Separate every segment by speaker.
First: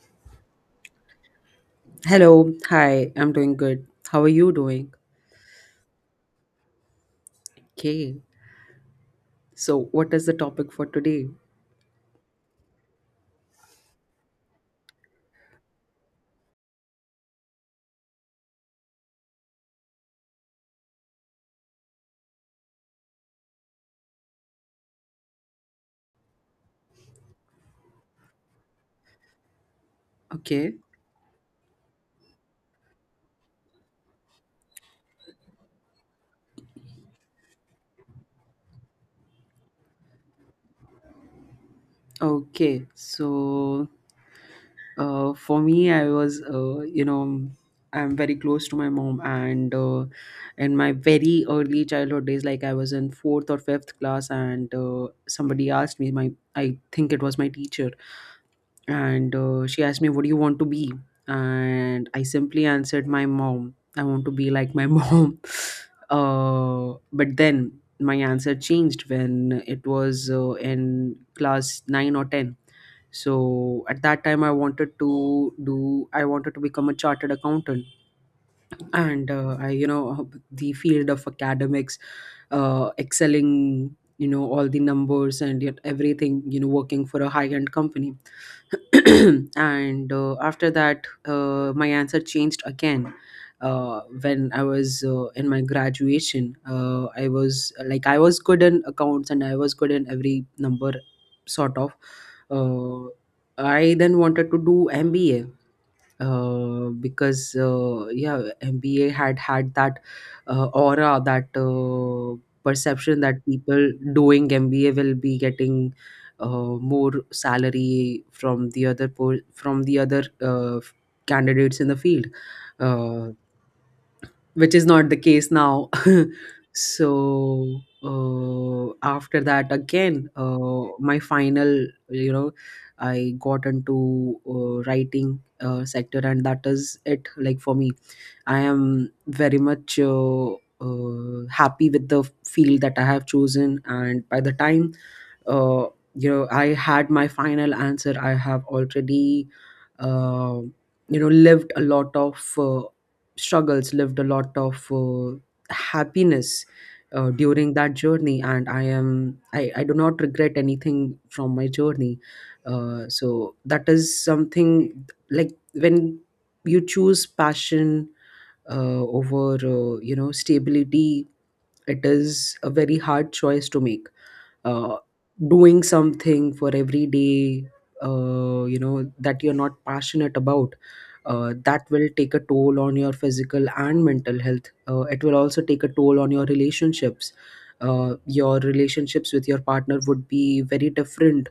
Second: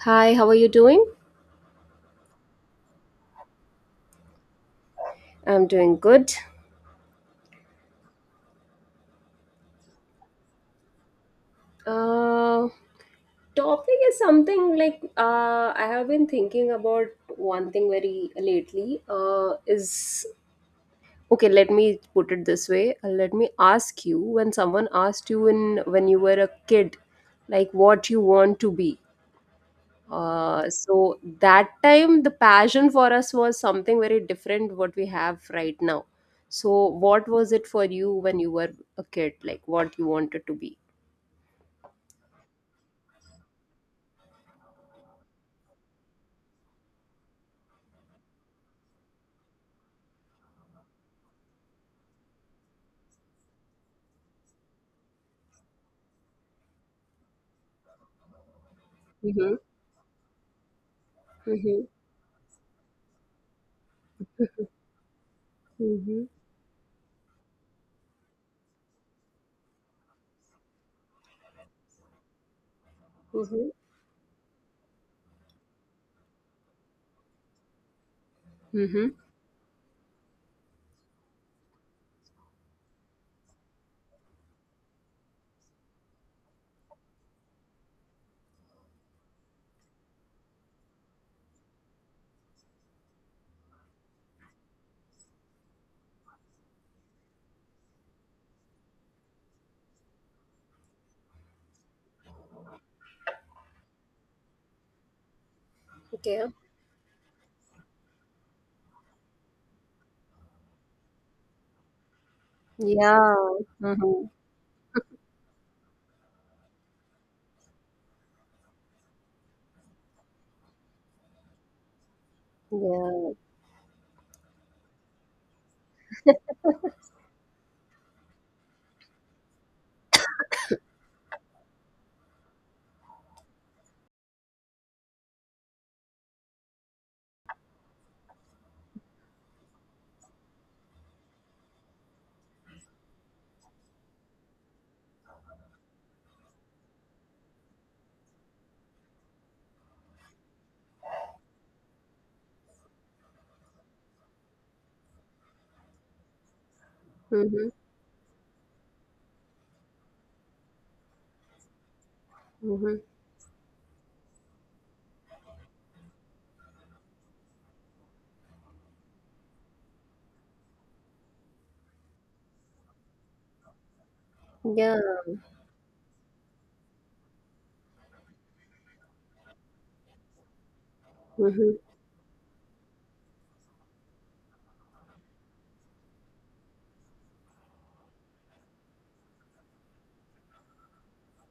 Speaker 1: Hi, how are you doing?
Speaker 2: Hello, hi, I'm doing good. How are you doing?
Speaker 1: I'm doing good.
Speaker 2: Okay, so what is the topic for today?
Speaker 1: Uh, topic is something like I have been thinking about one thing very lately. Is Okay. Let me put it this way. Let me ask you. When someone asked you in when you were a kid, like what you want to be. Uh,
Speaker 2: Okay,
Speaker 1: so that time the passion for us was something very different what we have right now. So what was it for you when you were a kid? Like what you wanted to be?
Speaker 2: okay, so for me, I was, you know, I'm very close to my mom, and in my very early childhood days, like I was in fourth or fifth class, and somebody asked me, my I think it was my teacher, and
Speaker 1: Mhm.
Speaker 2: she asked me, what do you want to be?
Speaker 1: Mhm.
Speaker 2: And I simply answered, my mom, I want to be like my mom.
Speaker 1: Mhm.
Speaker 2: But then my answer changed when it was in class 9 or 10. So
Speaker 1: Mhm.
Speaker 2: at that time, I wanted to become a chartered accountant.
Speaker 1: Mhm.
Speaker 2: And the field of academics, excelling, all the numbers and yet everything, working for a high-end company. And after that, my answer changed again. When I was in my graduation, I was like I was good in accounts and I was good in every number, sort of. Uh, I then wanted to do MBA
Speaker 1: Okay.
Speaker 2: because yeah, MBA had had that aura, that perception
Speaker 1: Yeah.
Speaker 2: that people
Speaker 1: Mhm.
Speaker 2: doing MBA will be getting more salary from the other candidates in the field.
Speaker 1: Yeah.
Speaker 2: Uh, which is not the case now. So after that, again, my final, you know, I got into writing sector, and that is it. Like for me, I am very much. Happy with the field that I have chosen, and by the time uh, I had my final answer, I have already uh, lived a lot of struggles, lived a lot of happiness
Speaker 1: Mhm.
Speaker 2: during that journey, and I do not regret anything from my journey.
Speaker 1: Mhm.
Speaker 2: So that is something like, when you choose passion over you know, stability, it is a very hard choice to make. uh,
Speaker 1: Yeah.
Speaker 2: Doing something for every day you know, that you're not passionate about,
Speaker 1: Mhm.
Speaker 2: that will take a toll on your physical and mental health. It will also take a toll on your relationships. Your relationships with your partner would be very different.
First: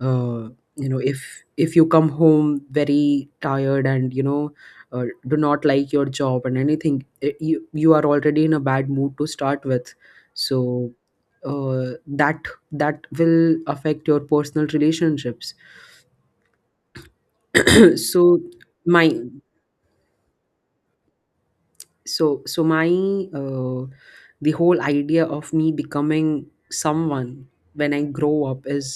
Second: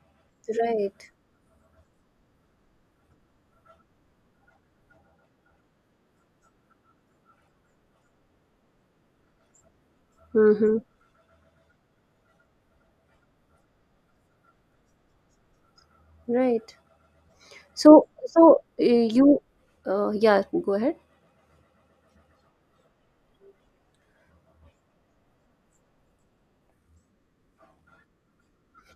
Speaker 2: uh, you know,
Speaker 1: Right.
Speaker 2: if you come home very tired and, do not like your job and anything, you are already in a bad mood to start with.
Speaker 1: Mhm.
Speaker 2: So uh, that will affect your personal relationships.
Speaker 1: Right. So,
Speaker 2: so
Speaker 1: so uh,
Speaker 2: my
Speaker 1: you, yeah, go ahead.
Speaker 2: so so my uh, the whole idea of me becoming someone when I grow up is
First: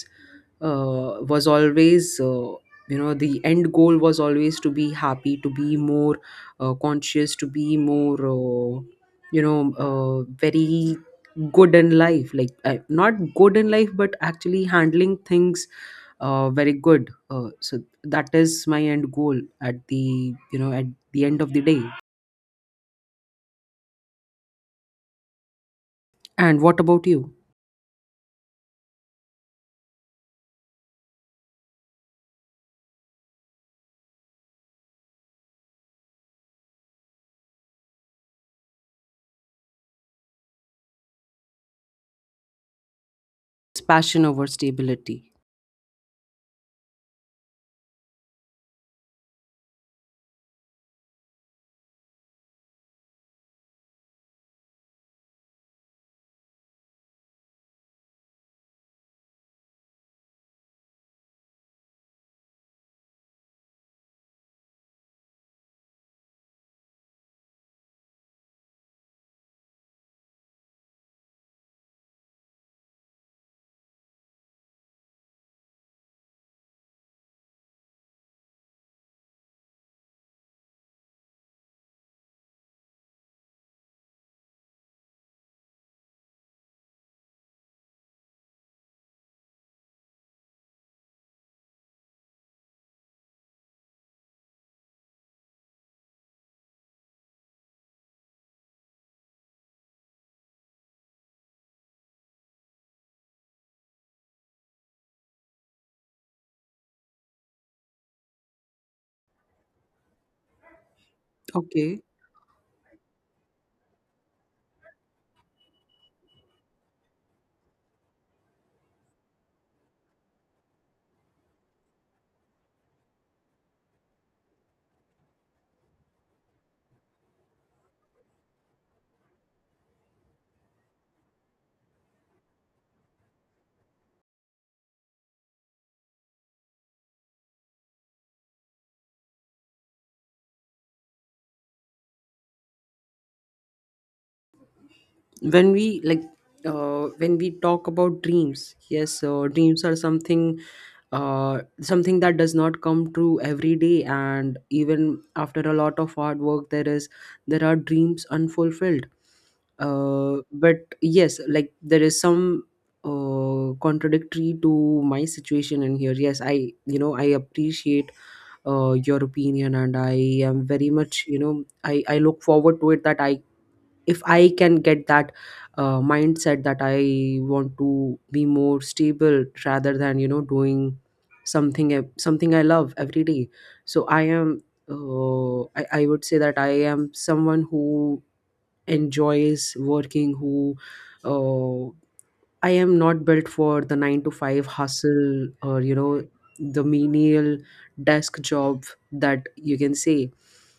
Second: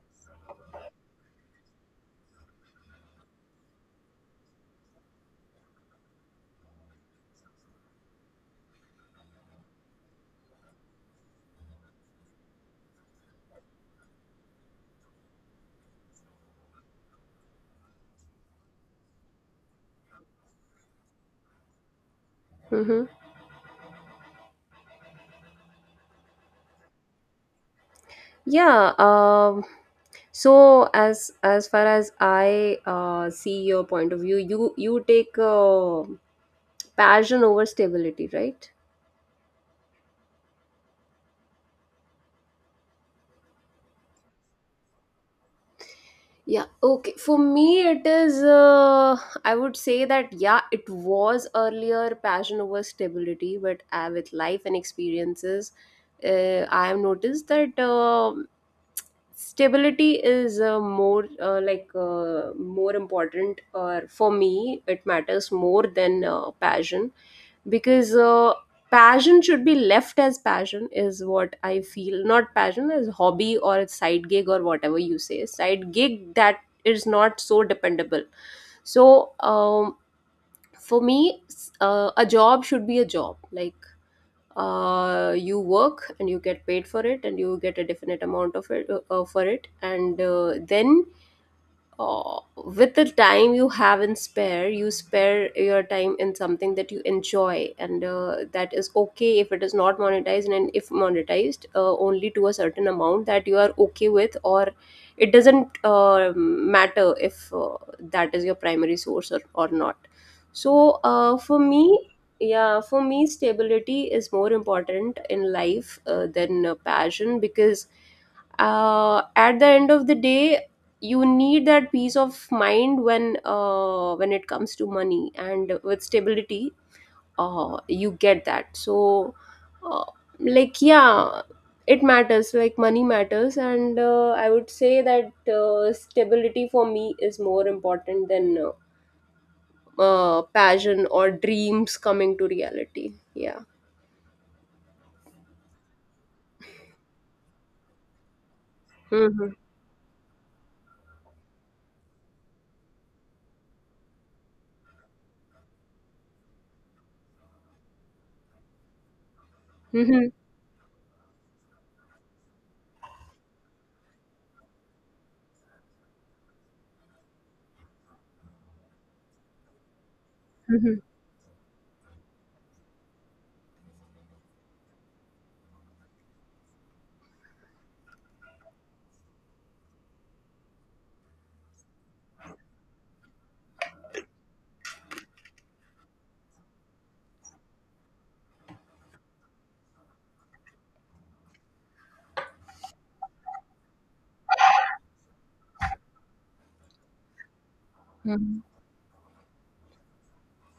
Speaker 2: was always you know, the end goal was always to be happy, to be more conscious, to be more very good in life, like not good in life but actually handling things very good. So that is my end goal at the, at the end of the day.
Speaker 1: Mhm.
Speaker 2: And what about you?
Speaker 1: Yeah. So as far as I see your point of view, you take passion over stability, right?
Speaker 2: It's passion over stability.
Speaker 1: Yeah, okay. For me, it is, I would say that, yeah, it was earlier passion over stability, but with life and experiences, I have noticed that. Stability is more more important, or for me it matters more than passion, because passion should be left as passion is what I feel, not passion as hobby or a side gig or whatever you say side gig that is not so dependable. So for me a job should be a job, like you work and you get paid for it, and you get a definite amount of it for it, and then with the time you have in spare, you spare your time in something that you enjoy, and that is okay if it is not monetized, and if monetized, only to a certain amount that you are okay with, or it doesn't matter if that is your primary source or not. So, for
Speaker 2: Okay.
Speaker 1: me, yeah, for me, stability is more important in life than passion, because at the end of the day you need that peace of mind when it comes to money, and with stability you get that. So uh, like, yeah, it matters, like money matters, and I would say that stability for me is more important than passion or dreams coming to reality. Yeah.
Speaker 2: When we, like, when we talk about dreams, yes,
Speaker 1: Hmm.
Speaker 2: dreams are something that does not come true every day, and even after a lot of hard work, there is there are dreams unfulfilled.
Speaker 1: Hmm.
Speaker 2: But yes, like, there is some contradictory to my situation in here. Yes, I appreciate your opinion, and I am very
Speaker 1: Hmm.
Speaker 2: much, you know I look forward to it, that I if I can get that mindset, that I want to be more stable rather than, doing something, something I love every day. So I would say that I am someone who enjoys working, who uh, I am not built for the nine to five hustle, or, you know, the menial desk job, that you can say.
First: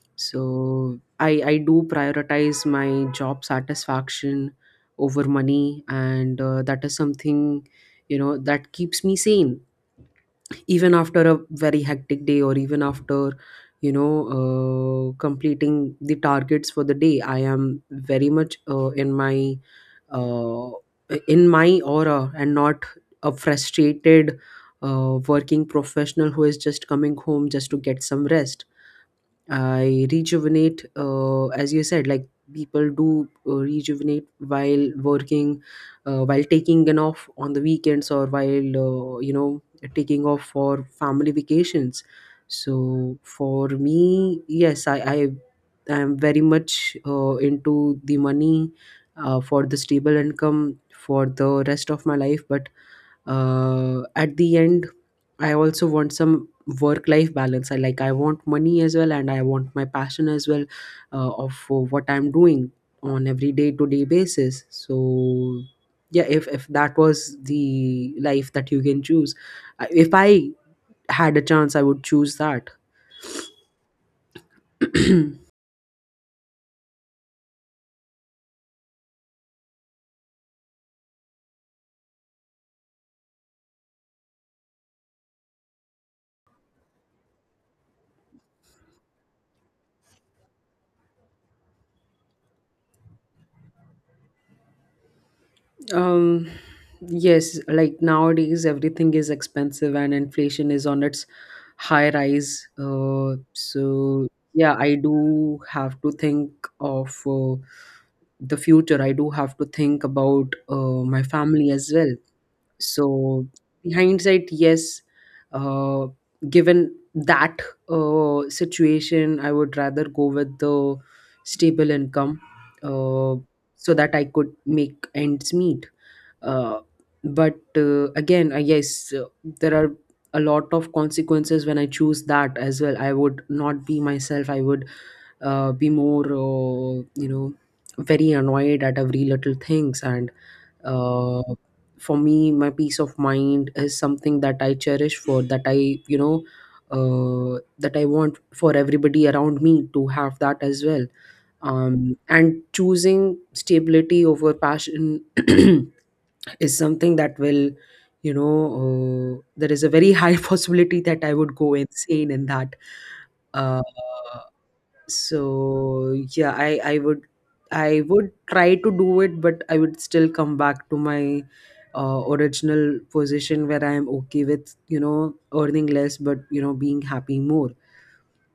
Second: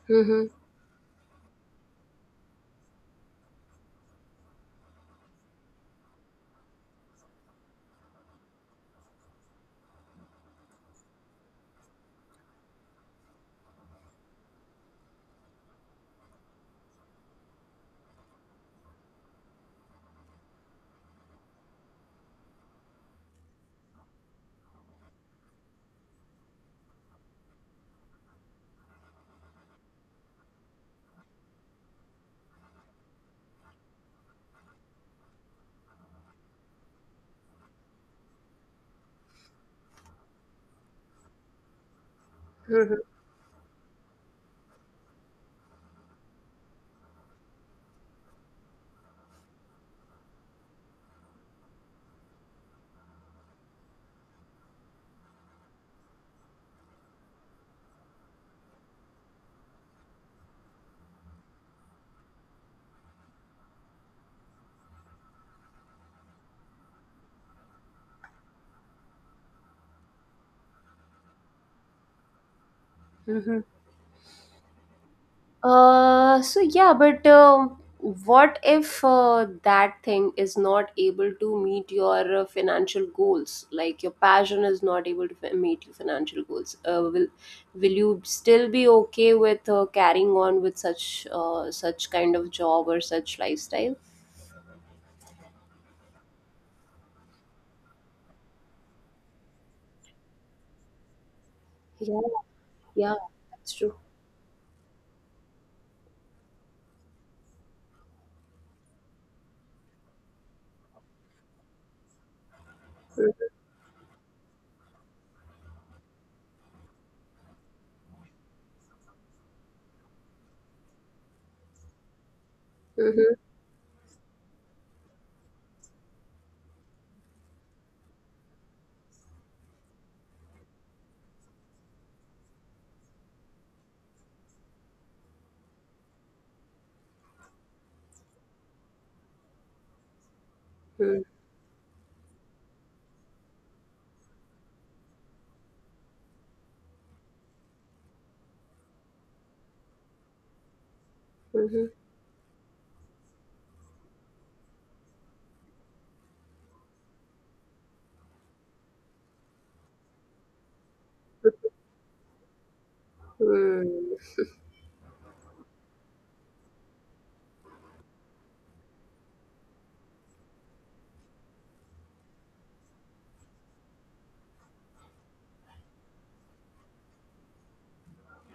Speaker 1: Hmm.
Speaker 2: So I, do prioritize my job satisfaction over money, and that is something, you know, that keeps me sane even after a very hectic day, or even after, completing the targets for the day. I am very much in my uh, aura, and not a frustrated working professional who is just coming home just to get some rest. I rejuvenate, as you said, like, people do rejuvenate while working, while taking an off on the weekends, or while, uh, you know, taking off for family vacations.
Speaker 1: Hmm.
Speaker 2: So for me, yes, I, am very much into the money for the stable income for the rest of my life. But at the end, I also want some work life balance. I want money as well, and I want my passion as well, of what I'm doing on every day to day basis. So yeah, if that was the life that you can choose, if I had a chance, I would choose that.
Speaker 1: Hmm. So yeah, but what if that thing is not able to meet your financial goals? Like your passion is not able to meet your financial goals. Will you still be okay with carrying on with such kind of job or such lifestyle?
Speaker 2: Um, yes, like, nowadays everything is expensive and inflation is on its high
Speaker 1: Yeah,
Speaker 2: rise.
Speaker 1: yeah, that's true.
Speaker 2: So yeah, I do have to think of the future. I do have to think about my family as well. So, in hindsight, yes, uh, given that situation, I would rather go with the stable income,
Speaker 1: Mm-hmm.
Speaker 2: uh, so that I could make ends meet. Uh, but again, I guess there are a lot of consequences when I choose that as well. I would not be myself. I would be more, you know, very annoyed at every little things, and
Speaker 1: Mm-hmm.
Speaker 2: uh, for me, my peace of mind is something that I cherish. For that, I you know that I want for everybody around me to have that as well.
Speaker 1: Mm-hmm.
Speaker 2: Um, and choosing stability over passion is something that will you know there is a very high possibility that I would go insane in that, uh, so yeah, I would try to do it, but I would still come back to my original position, where I am okay with, earning less, but, being happy more.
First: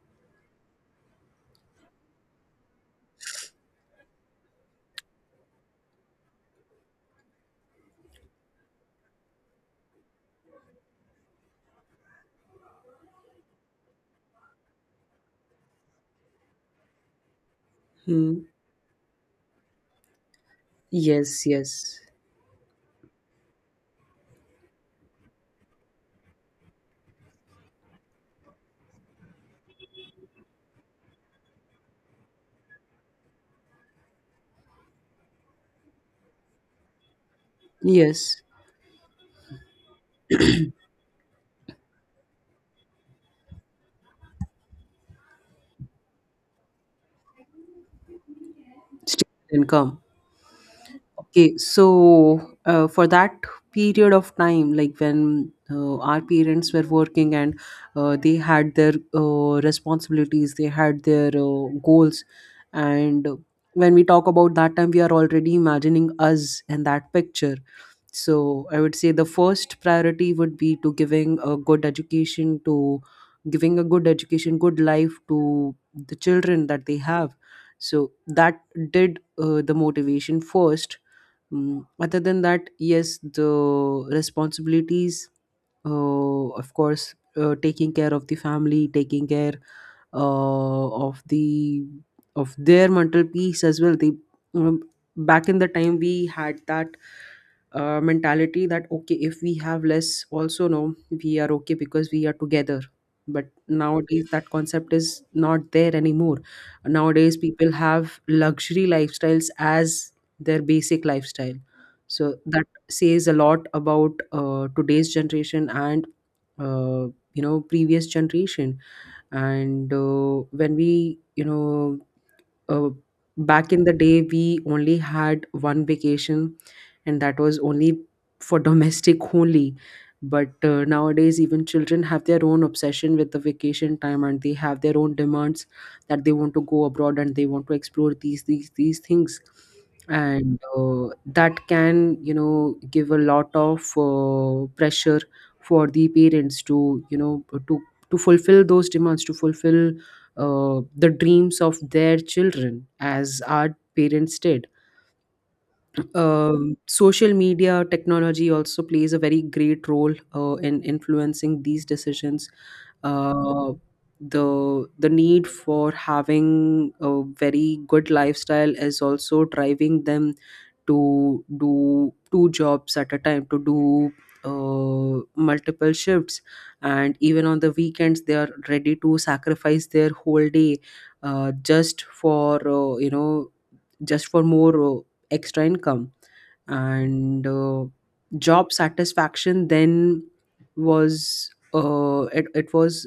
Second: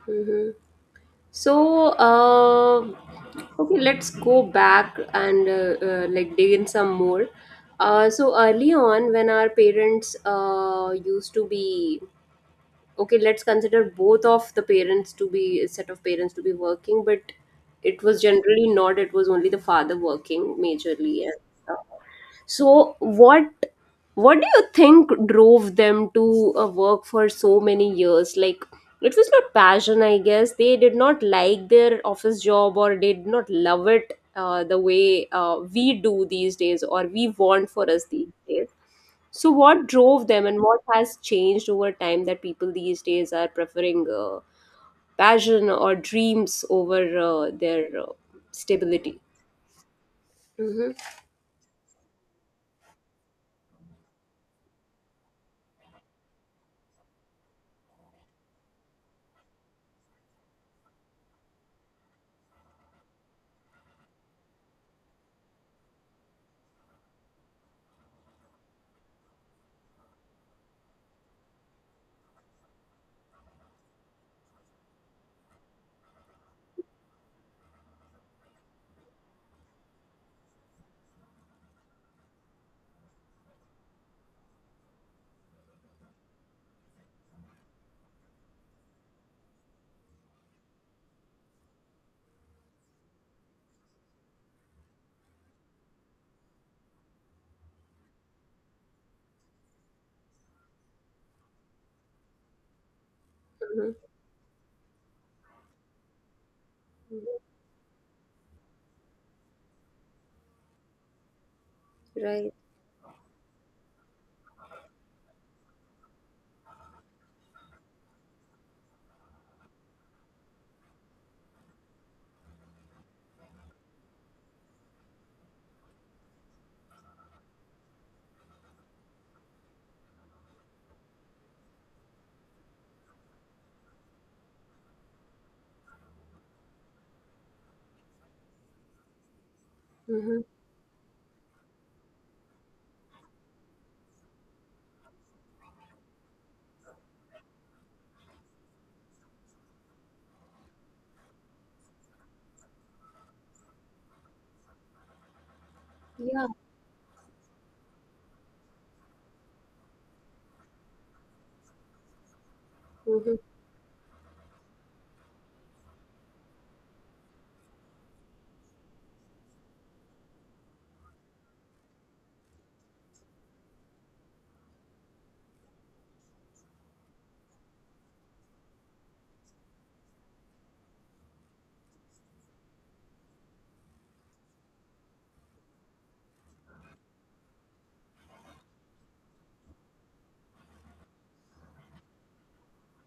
Speaker 1: Mm-hmm. So, okay, let's go back and like dig in some more. So early on, when our parents used to be okay, let's consider both of the parents to be set of parents to be working, but it was
Speaker 2: Hmm.
Speaker 1: generally not, it was only the father working majorly and
Speaker 2: Yes,
Speaker 1: stuff.
Speaker 2: yes,
Speaker 1: So what do you think drove them to work for so many years, like it was not passion, I guess they did not like their office job or did not love it the way we do these days, or we want for us these
Speaker 2: yes.
Speaker 1: days. So, what drove them, and what has changed over time that people these days are preferring passion or dreams over their stability?
Speaker 2: Stable income.
Speaker 1: Mm-hmm,
Speaker 2: Okay, so for that period of time, like when our parents were working, and they had their responsibilities, they had their goals, and when we talk about that time, we are already imagining us in that picture. So I would say the first priority would be to giving a good education, good life to the children that they have. So that did the motivation first. Mm, other than that, yes, the responsibilities, of course, taking care of the family, taking care uh, of the of their mental peace as well. They, um, back in the time, we had that mentality that, okay, if we have less, also no, we are okay because we are together. But
Speaker 1: mm-hmm,
Speaker 2: nowadays, that concept is not there anymore.
Speaker 1: mm-hmm.
Speaker 2: Nowadays, people have luxury lifestyles as their basic lifestyle. So
Speaker 1: Right.
Speaker 2: that says a lot about today's generation and uh, you know, previous generation. And when we, uh, back in the day, we only had one vacation, and that was only for domestic only. But nowadays, even children have their own obsession with the vacation time, and they have their own demands that they want to go abroad, and they want to explore these things.
Speaker 1: Mm-hmm.
Speaker 2: And that can, you know, give a lot of pressure for the parents to, to fulfill those demands, to fulfill the dreams of their children, as our parents did.
Speaker 1: Yeah.
Speaker 2: Social media, technology also plays a very great role in influencing these decisions.
Speaker 1: Mm-hmm.
Speaker 2: Uh, the need for having a very good lifestyle is also driving them to do two jobs at a time, to do multiple shifts, and even on the weekends they are ready to sacrifice their whole day just for, just for more extra income. And job satisfaction then was it,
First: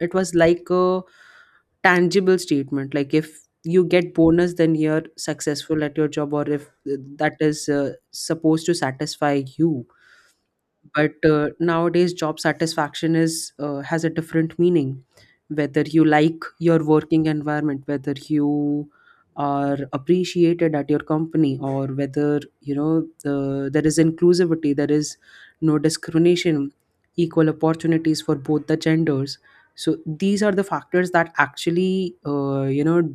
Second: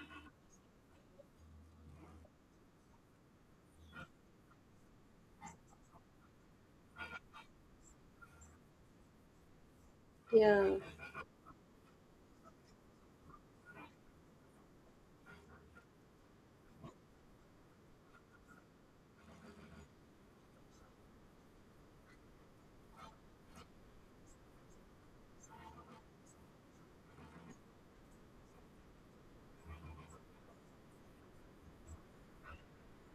Speaker 2: it was like a tangible statement, like, if you get bonus then you're successful at your job, or if that is supposed to satisfy you.
Speaker 1: Yeah.
Speaker 2: But nowadays, job satisfaction is has a different meaning. Whether you like your working environment, whether you are appreciated at your company, or whether, there is inclusivity, there is no discrimination, equal opportunities for both the genders. So these are the factors that actually, uh, you know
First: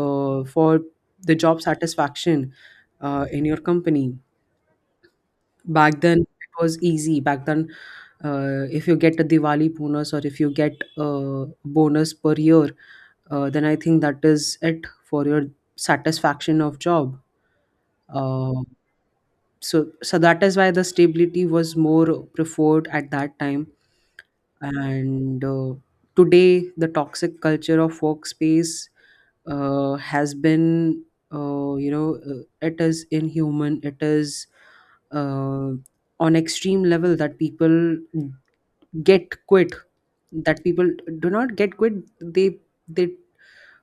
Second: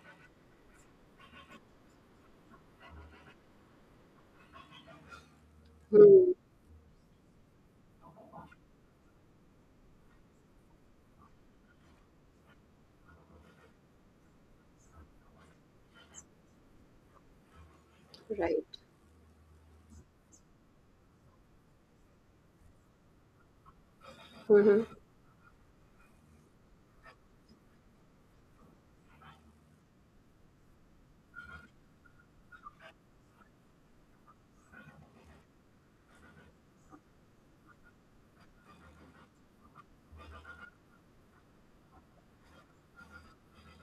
Speaker 2: uh, for the job satisfaction in your company. Back then,
Speaker 1: Mm.
Speaker 2: it was easy. Back then, if you get a Diwali bonus, or if you get a bonus per year, then I think that is it for your satisfaction of job. Uh,
Speaker 1: Right.
Speaker 2: so that is why the stability was more preferred at that time,
Speaker 1: Mm-hmm.
Speaker 2: and today the toxic culture of workspace has been, it is inhuman. It is uh, on extreme level that people get quit, that people do not get quit. they they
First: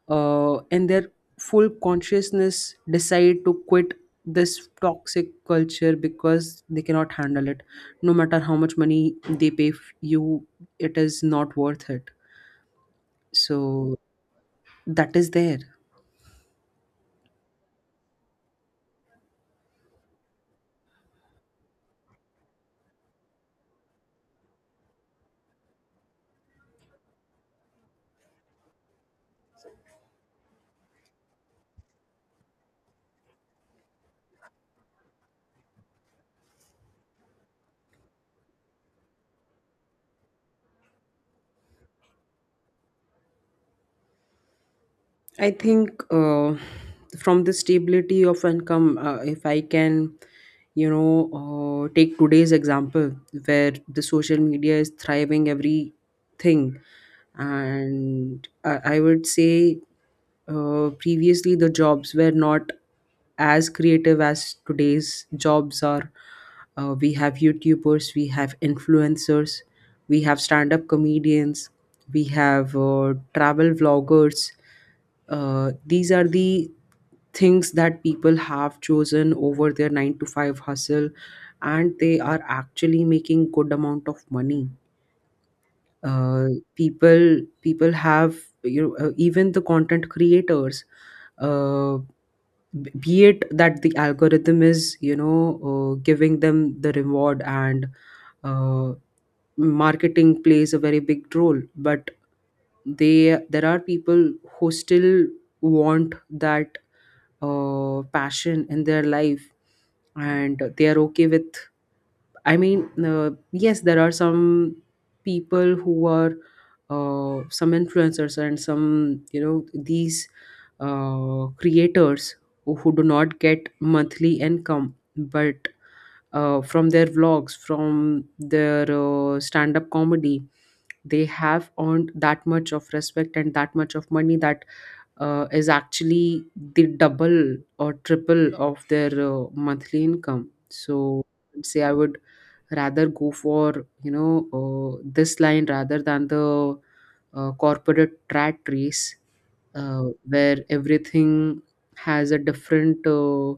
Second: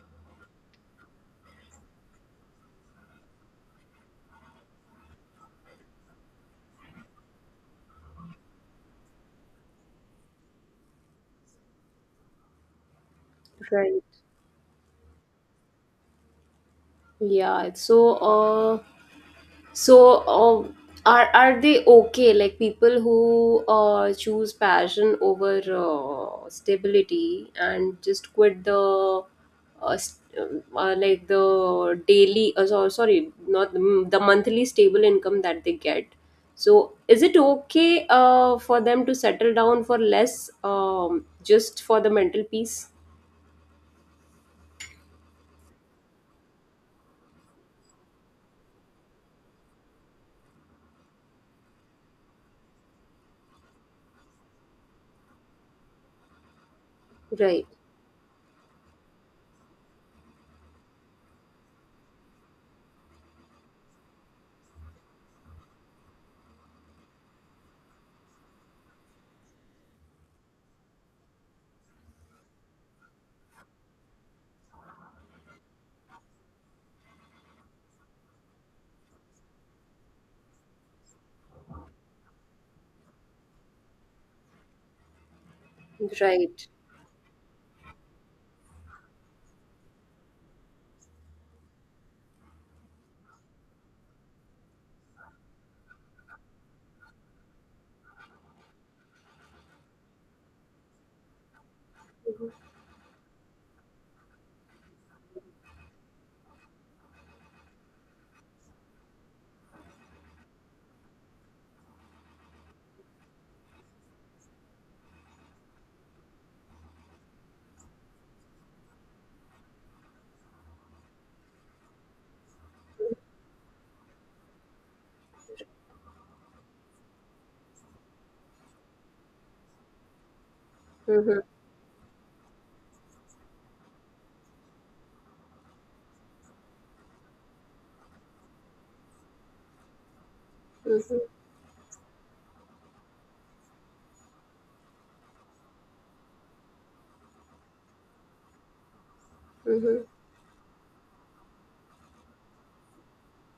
Speaker 2: uh, in their full consciousness decide to quit this toxic culture because they cannot handle it. No matter how much money they pay you, it is not worth it. So
Speaker 1: Right.
Speaker 2: that is there.
Speaker 1: Yeah. So, are they okay? Like people who choose passion over stability and just quit the like the daily so, sorry, not the, the monthly stable income that they get. So, is it okay for them to settle down for less, just for the mental peace?
Speaker 2: I think from the stability of income, if I can you know take today's example where the social media is thriving everything,
Speaker 1: Right,
Speaker 2: and I would say, previously, the jobs were not as creative as today's jobs are. We have YouTubers, we have influencers, we have stand up comedians, we have travel vloggers. These are the things that people have chosen over their 9 to 5 hustle, and they are actually making good amount of money. uh,
Speaker 1: right.
Speaker 2: people have, even the content creators, uh, be it that the algorithm is giving them the reward, and uh, marketing plays a very big role, but
Speaker 1: Mm-hmm.
Speaker 2: they there are people who still want that passion in their life, and they are okay with, I mean, yes, there are some people who are, some influencers and some, these, creators who do not get monthly income, but from their vlogs, from their stand up comedy, they
Speaker 1: Mm-hmm.
Speaker 2: have earned that much of respect and that much of money that is actually the double or triple of their monthly income. So I'd say I would rather go for this line rather than the corporate rat race,
Speaker 1: Mm-hmm.
Speaker 2: where everything has a different,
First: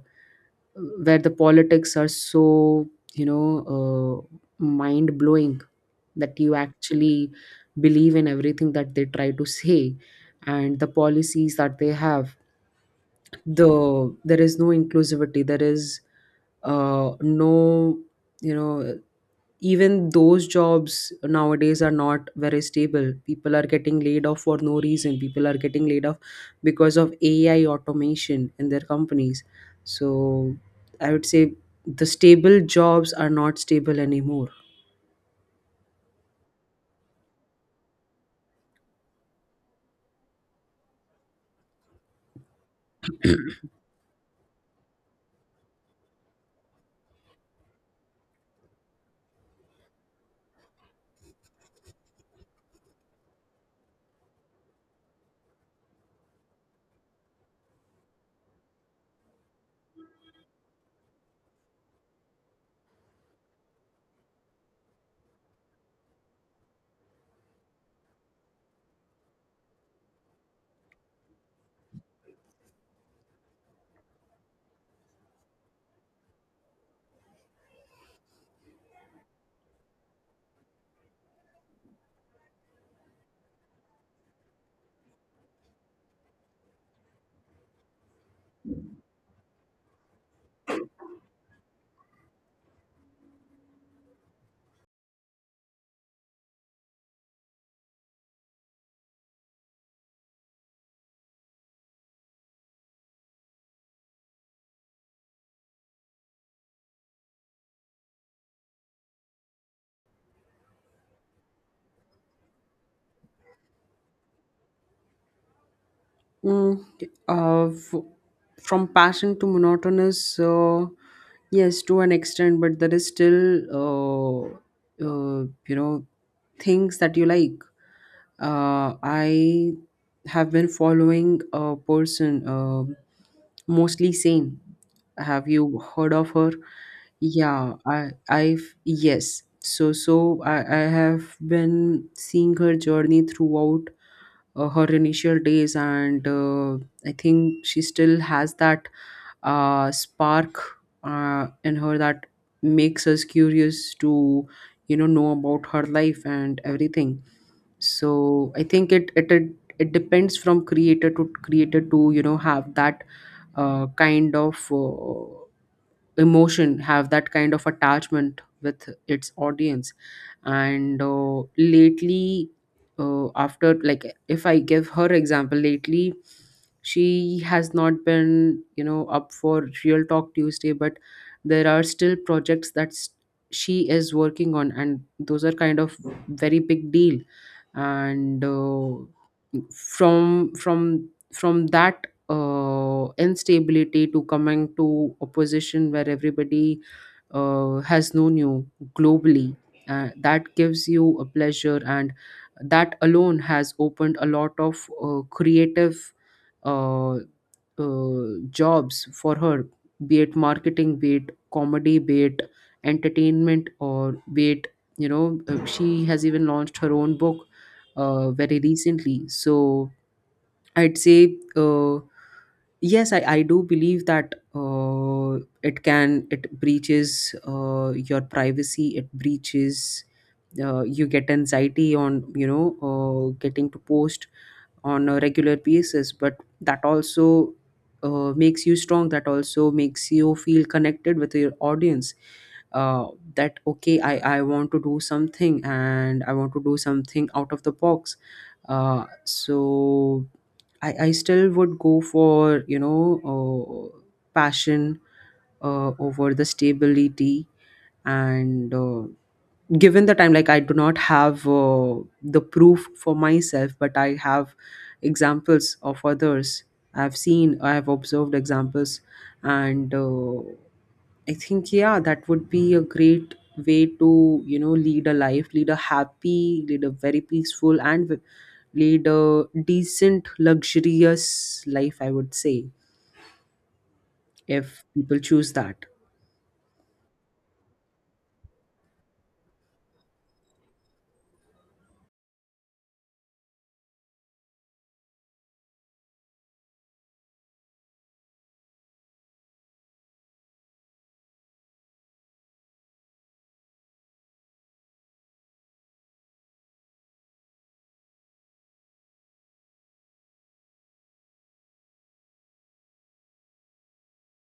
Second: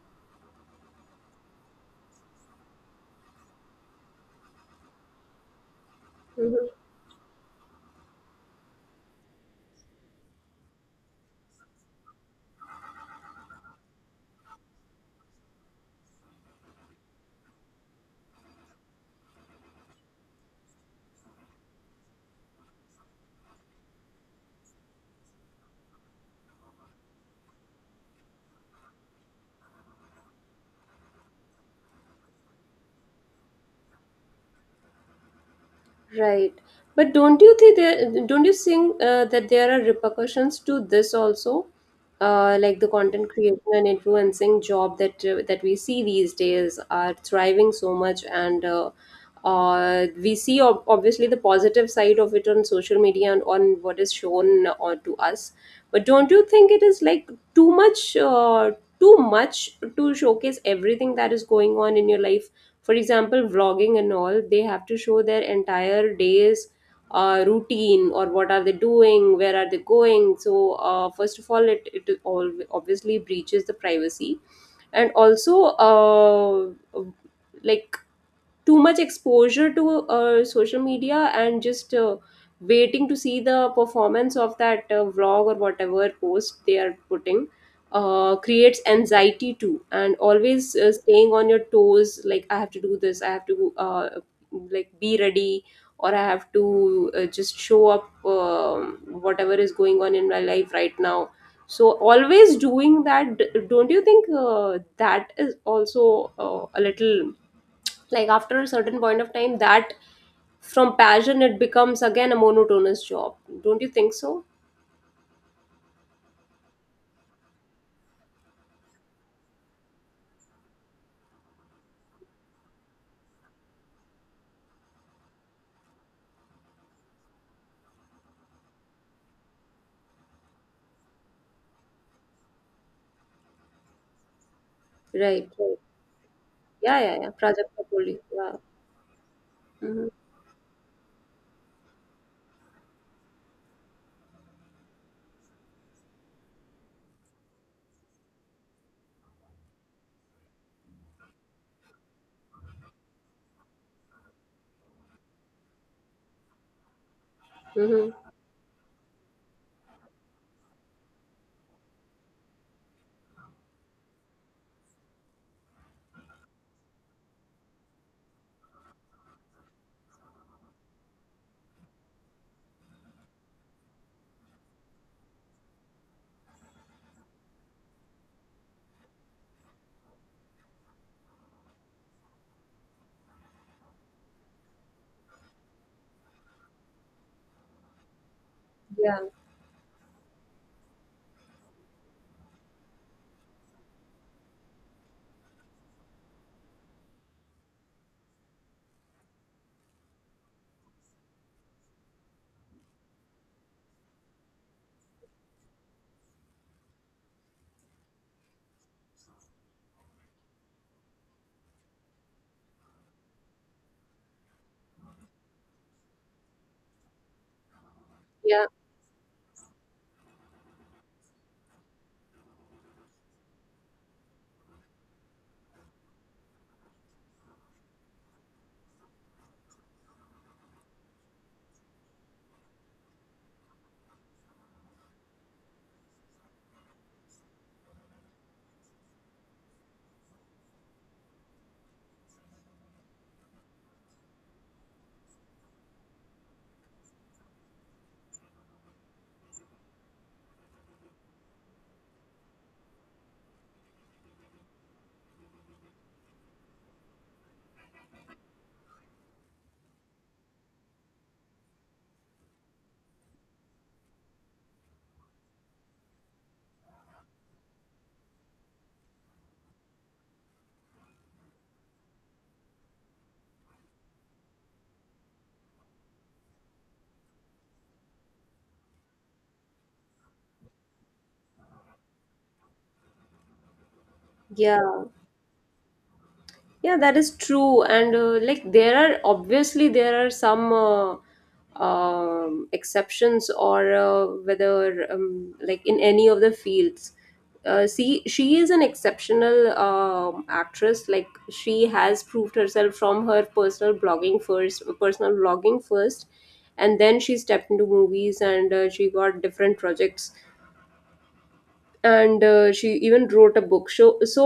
Speaker 2: where the politics are so, you know uh, mind blowing, that you
Speaker 1: Mm-hmm.
Speaker 2: actually believe in everything that they try to say, and the policies that they have. There is no inclusivity, there is no, you know even those jobs nowadays are not very stable. People are getting laid off for no reason. People are getting laid off because of ai automation in their companies. So I would say the stable jobs are not stable anymore.
Speaker 1: Right. But don't you think that there are repercussions to this also? Like the content creation and influencing job that we see these days are thriving so much, and we see obviously the positive side of it on social media and on what is shown to us. But don't you think it is like too much, uh, too much to showcase everything that is going on in your life? For example, vlogging and all, they have to show their entire day's routine, or what are they doing, where are they going. So first of all, it all obviously breaches the privacy, and also uh, like too much exposure to social media and just waiting to see the performance of that vlog or whatever post they are putting creates anxiety too, and always staying on your toes, like I have to do this, I have to like be ready, or I have to just show up, whatever is going on in my life right now. So always doing that, don't you think that is also a little, like after a certain point of time, that from passion it becomes again a monotonous job. Don't you think so?
Speaker 2: Mm, uh, f- from passion to monotonous, yes, to an extent, but there is still, uh, you know, things that you like. I have been following a person, Mostly Sane.
Speaker 1: Right.
Speaker 2: Have
Speaker 1: Right.
Speaker 2: you heard of her?
Speaker 1: Yeah, yeah, yeah. Project
Speaker 2: Yeah,
Speaker 1: Kapoli. Yeah.
Speaker 2: yes. So,
Speaker 1: Mm-hmm.
Speaker 2: so I have been seeing her journey throughout her initial days, and I think she still has that spark in her that makes us curious to know about her life and everything.
Speaker 1: Mm-hmm.
Speaker 2: So I think it depends from creator to creator to have that kind of emotion, have that kind of attachment with its audience. And lately, after, like, if I give her example, lately she has not been up for Real Talk Tuesday, but there are still projects that she is working on, and those are kind of very big deal. and uh,
Speaker 1: Yeah.
Speaker 2: from from from that instability, to coming to a position where everybody has known you globally. That gives you a pleasure, and that alone has opened a lot of creative uh, jobs for her, be it marketing, be it comedy, be it entertainment, or be it. She has even launched her own book very
Speaker 1: Yeah.
Speaker 2: recently. So, I'd say yes, I do believe that it can, it breaches your privacy, it breaches, you get anxiety on, getting to post on a regular basis, but that also makes you strong, that also makes you feel connected with your audience. Uh, that okay, I want to do something and I want to do something out of the box. So I still would go for passion over the stability. And given the time, like, I do not have the proof for myself, but I have examples of others. I've seen, I have observed examples. And I think, yeah, that would be a great way to lead a life, lead a happy, lead a very peaceful and lead a decent, luxurious life, I would say,
Speaker 1: Yeah.
Speaker 2: if people choose that.
Speaker 1: Yeah, that is true. And like there are obviously there are some exceptions, or whether like in any of the fields. See, she is an exceptional actress. Like she has proved herself from her personal blogging first, and then she stepped into movies, and she got different projects, and she even wrote a book. So, so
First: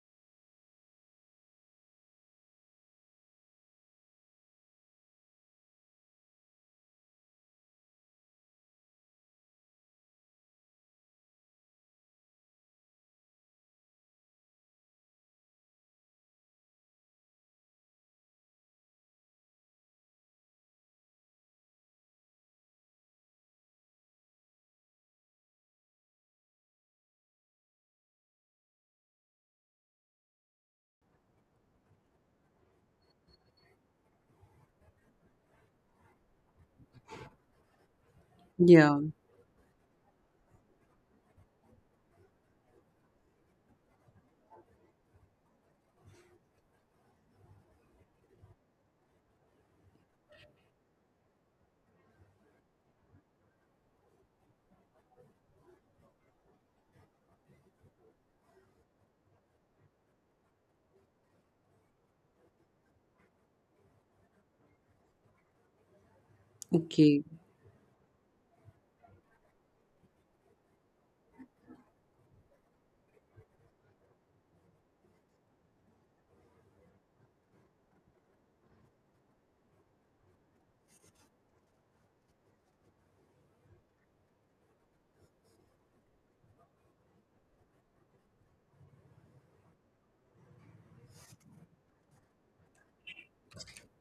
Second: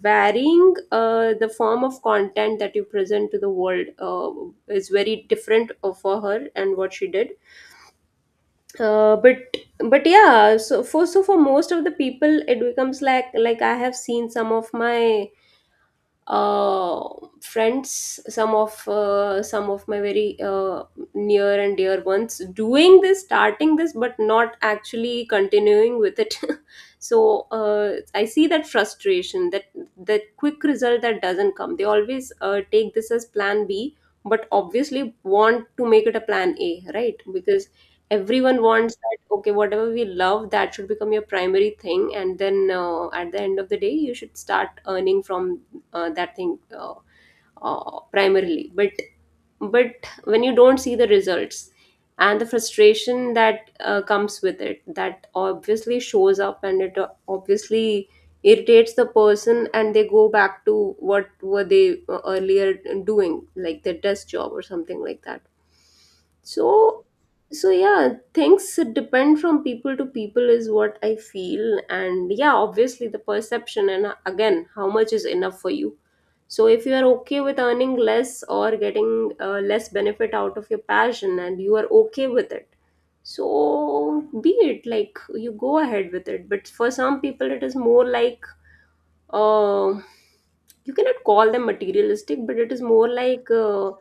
Speaker 1: varying the form of content that you present to the world is very different for her and what she did, uh, but but yeah, so for most of the people it becomes like I have seen some of my uh, friends, some of my very near and dear ones doing this, starting this, but not actually continuing with it. So I see that frustration, that that quick result that doesn't come, they always take this as plan B, but obviously want to make it a plan A, right? Because everyone wants
Speaker 2: Yeah,
Speaker 1: that, okay, whatever we love, that should become your primary thing, and then at the end of the day you should start earning from that thing primarily, but when you don't see the results and the frustration that comes with it, that obviously shows up, and it obviously irritates the person and they go back to what were they earlier doing, like their desk job or something like that. So
Speaker 2: okay,
Speaker 1: so yeah, things depend from people to people is what I feel, and yeah, obviously the perception, and again, how much is enough for you. So if you are okay with earning less or getting less benefit out of your passion, and you are okay with it, so be it, like you go ahead with it. But for some people it is more like uh, you cannot call them materialistic, but it is more like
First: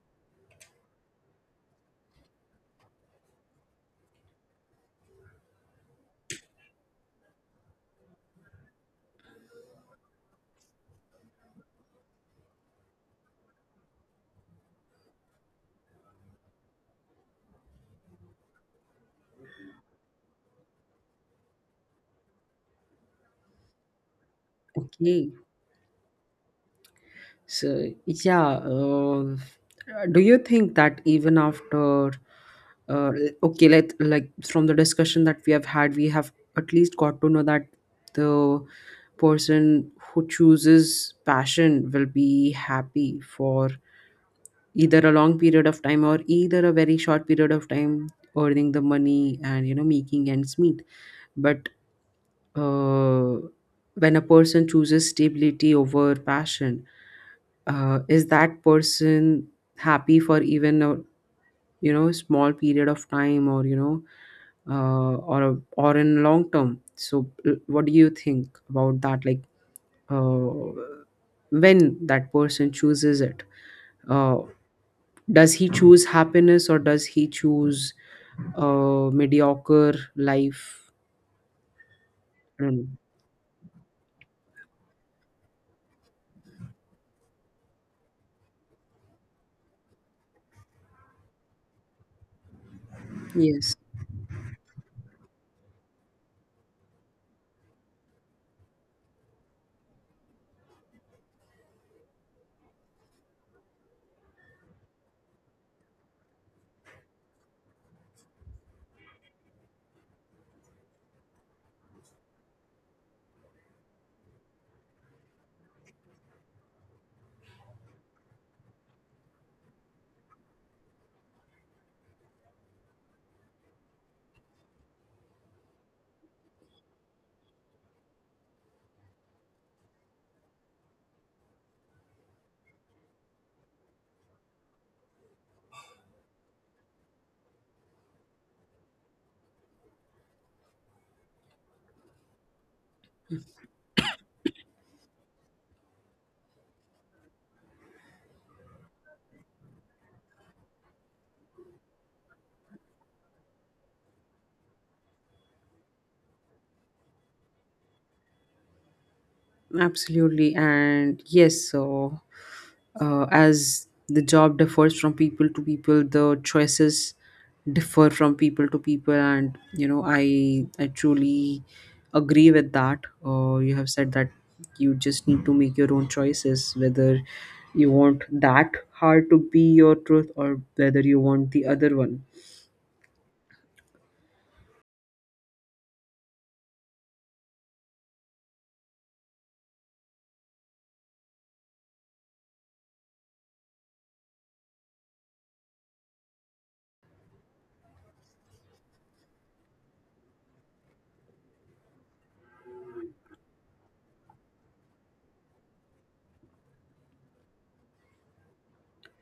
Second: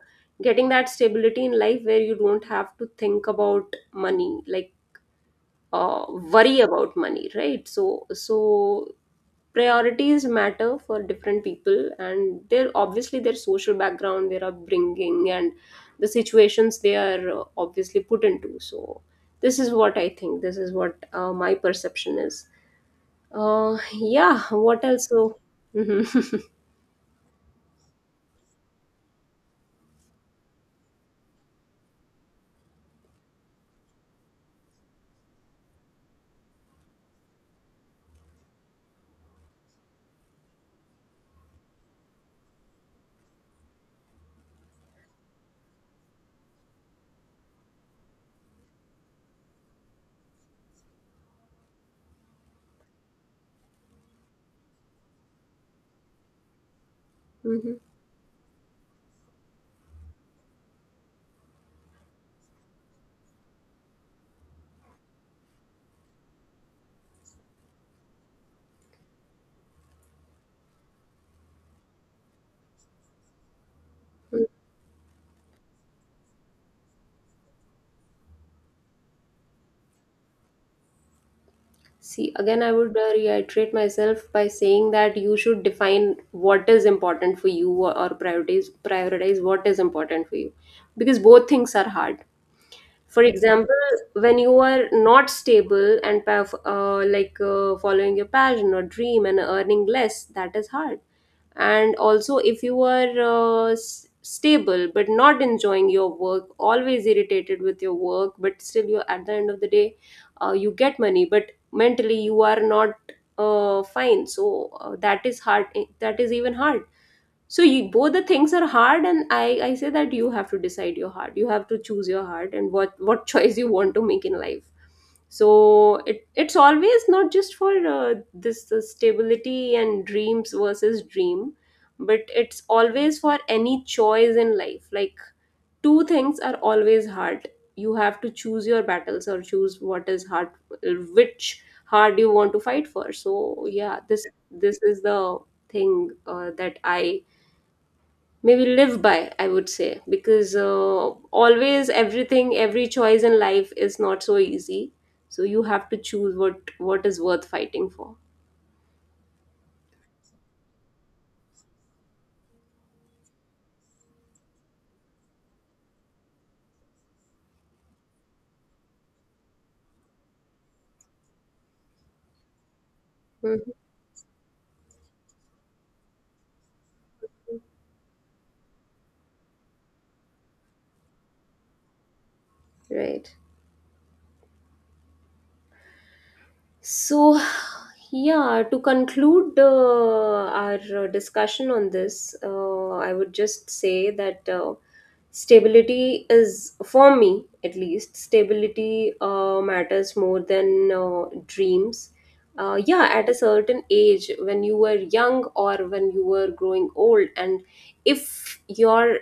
Speaker 1: getting that stability in life where you don't have to think about money, like worry about money, right? So, so priorities matter for different people, and they're obviously their social background, their upbringing, and the situations they are obviously put into. So, this is what I think. This is what my perception is. Yeah. What else?
Speaker 2: okay.
Speaker 1: So.
Speaker 2: So, yeah, do you think that even after, uh, okay, let like from the discussion that we have had, we have at least got to know that the person who chooses passion will be happy for either a long period of time or either a very short period of time, earning the money and making ends meet. But uh, when a person chooses stability over passion,
Speaker 1: Hmm.
Speaker 2: is that person happy for even a small period of time, or or a, or in long term? So what do you think about that? Like, uh, when that person chooses it, uh, does he choose happiness or does he choose a mediocre life?
Speaker 1: See, again,
Speaker 2: I
Speaker 1: I
Speaker 2: don't know.
Speaker 1: would reiterate myself by saying that you should define what is important for you, or prioritize what is important for you, because both things are hard. For example,
Speaker 2: Yes,
Speaker 1: when you are not stable and like following your passion or dream and earning less, that is hard. And also, if you are stable but not enjoying your work, always irritated with your work, but still you at the end of the day you get money, but mentally you are not fine, so that is hard, that is even hard. So you, both the things are hard, and I say that you have to decide your heart, you have to choose your heart and what choice you want to make in life. So it, it's always not just for this stability and dreams versus dream, but it's always for any choice in life, like two things are always hard, you have to choose your battles, or choose what is hard, which hard you want to fight for. So yeah, this is the thing that I maybe live by, I would say. Because always everything, every choice in life is not so easy, so you have to choose what is worth fighting for.
Speaker 2: absolutely. And yes, so as the job differs from people to people, the choices differ from people to people. And I truly agree with that
Speaker 1: Mhm.
Speaker 2: you have said, that you just need to make your own choices, whether you want that hard to be your truth or whether you want the other one.
Speaker 1: Right. So, yeah, to conclude our discussion on this, I would just say that stability is, for me at least, stability matters more than dreams. Yeah, at a certain age, when you were young or when you were growing old, and if your,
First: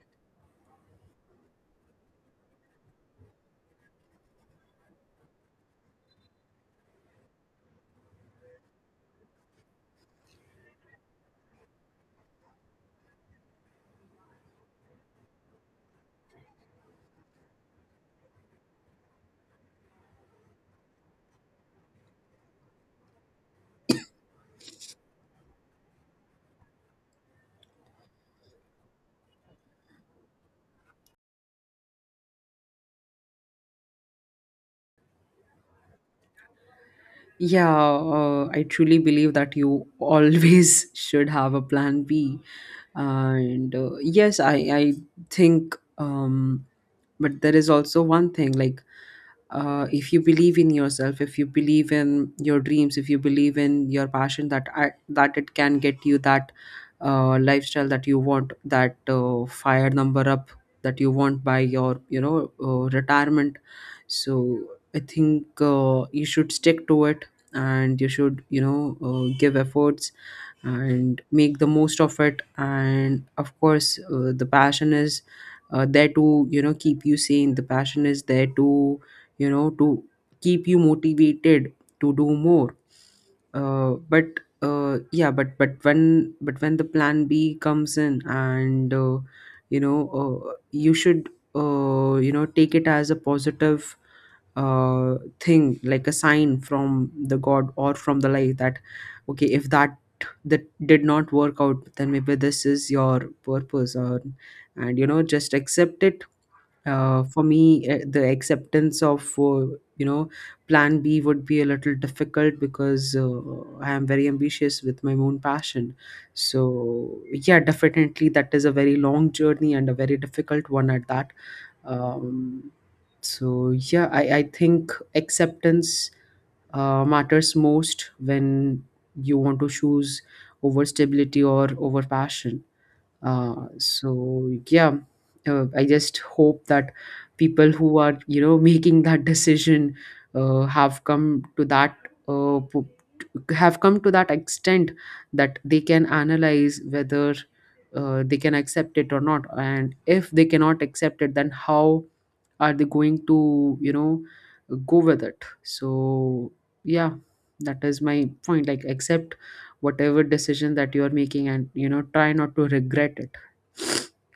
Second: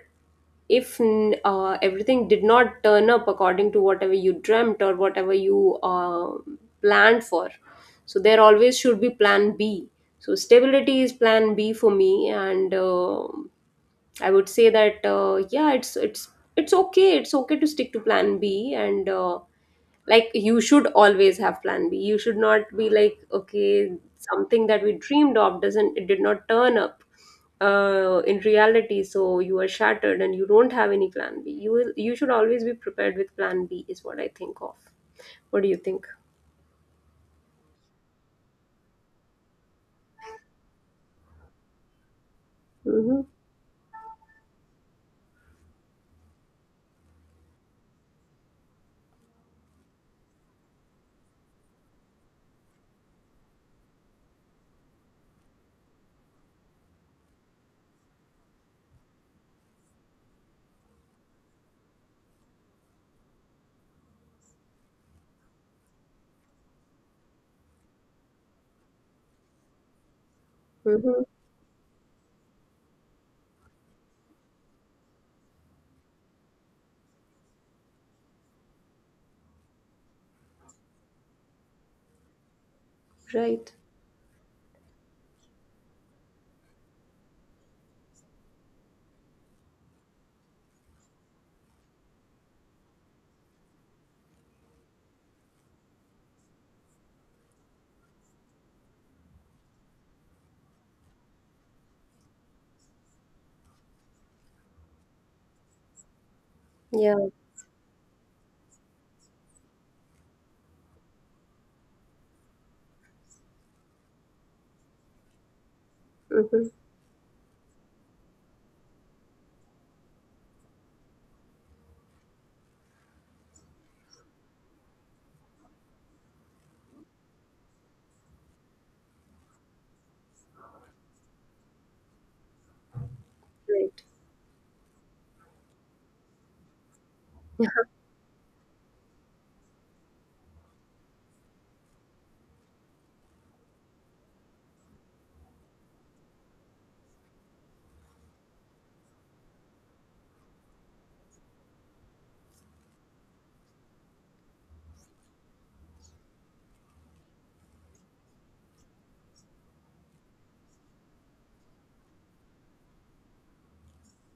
Speaker 1: if everything did not turn up according to whatever you dreamt or whatever you planned for, so there always should be plan B. So stability is plan B for me, and I would say that yeah, it's okay, it's okay to stick to plan B. And like, you should always have plan B, you should not be like, okay, something that we dreamed of doesn't, it did not turn up in reality, so you are shattered and you don't have any plan B. You will, you should always be prepared with plan B is what I think of. What do you think?
Speaker 2: Yeah, I truly believe that you always should have a plan B.
Speaker 1: Mm-hmm,
Speaker 2: And yes, I think, but there is also one thing, like, if you believe in yourself, if you believe in your dreams, if you believe in your passion, that that it can get you that lifestyle that you want, that fire number up that you want by your retirement. So I think you should stick to it, and you should give efforts
Speaker 1: mm-hmm,
Speaker 2: and make the most of it. And of course the passion is there to keep you sane. The passion is there to to keep you motivated to do more.
Speaker 1: right,
Speaker 2: But yeah, but when the plan B comes in, and you should take it as a positive thing, like a sign from the god or from the life, that okay, if that, did not work out, then maybe this is your purpose. Or and just accept it.
Speaker 1: yeah,
Speaker 2: For me, the acceptance of you know Plan B would be a little difficult, because I am very ambitious with my own passion.
Speaker 1: mm-hmm,
Speaker 2: So yeah, definitely that is a very long journey and a very difficult one at that. Um, so yeah, I think acceptance matters most when you want to choose over stability or over passion. Uh,
Speaker 1: right.
Speaker 2: so yeah, I just hope that people who are making that decision uh, have come to that uh, po- have come to that extent, that they can analyze whether they can accept it or not. And if they cannot accept it, then how are they going to go with it? So yeah, that is my point. Like, accept whatever decision that you are making, and try not to regret it.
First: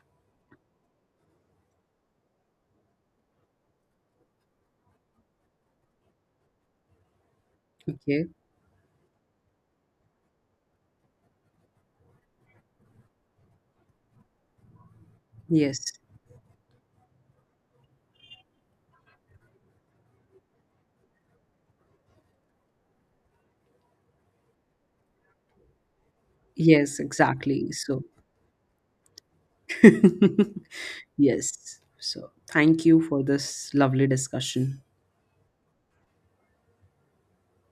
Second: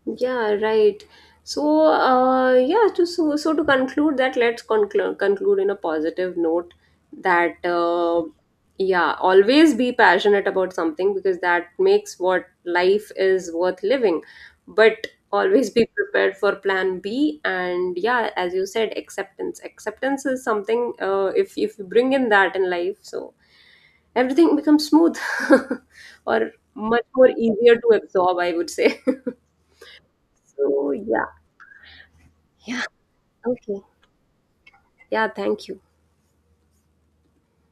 Speaker 1: Yeah, right. So, yeah, to, so, so to conclude that, let's conclude in a positive note that,
Speaker 2: Okay.
Speaker 1: yeah, always be passionate about something because that makes what life is worth living. But always
Speaker 2: Yes.
Speaker 1: be prepared for plan B. And yeah, as you said, acceptance. Acceptance is something, if you bring in that in life, so everything becomes smooth, or
Speaker 2: Yes,
Speaker 1: much more
Speaker 2: exactly.
Speaker 1: easier to
Speaker 2: So,
Speaker 1: absorb, I would say. So, yeah.
Speaker 2: yes. So, thank you for this
Speaker 1: Okay.
Speaker 2: lovely discussion.
Speaker 1: Yeah, thank you.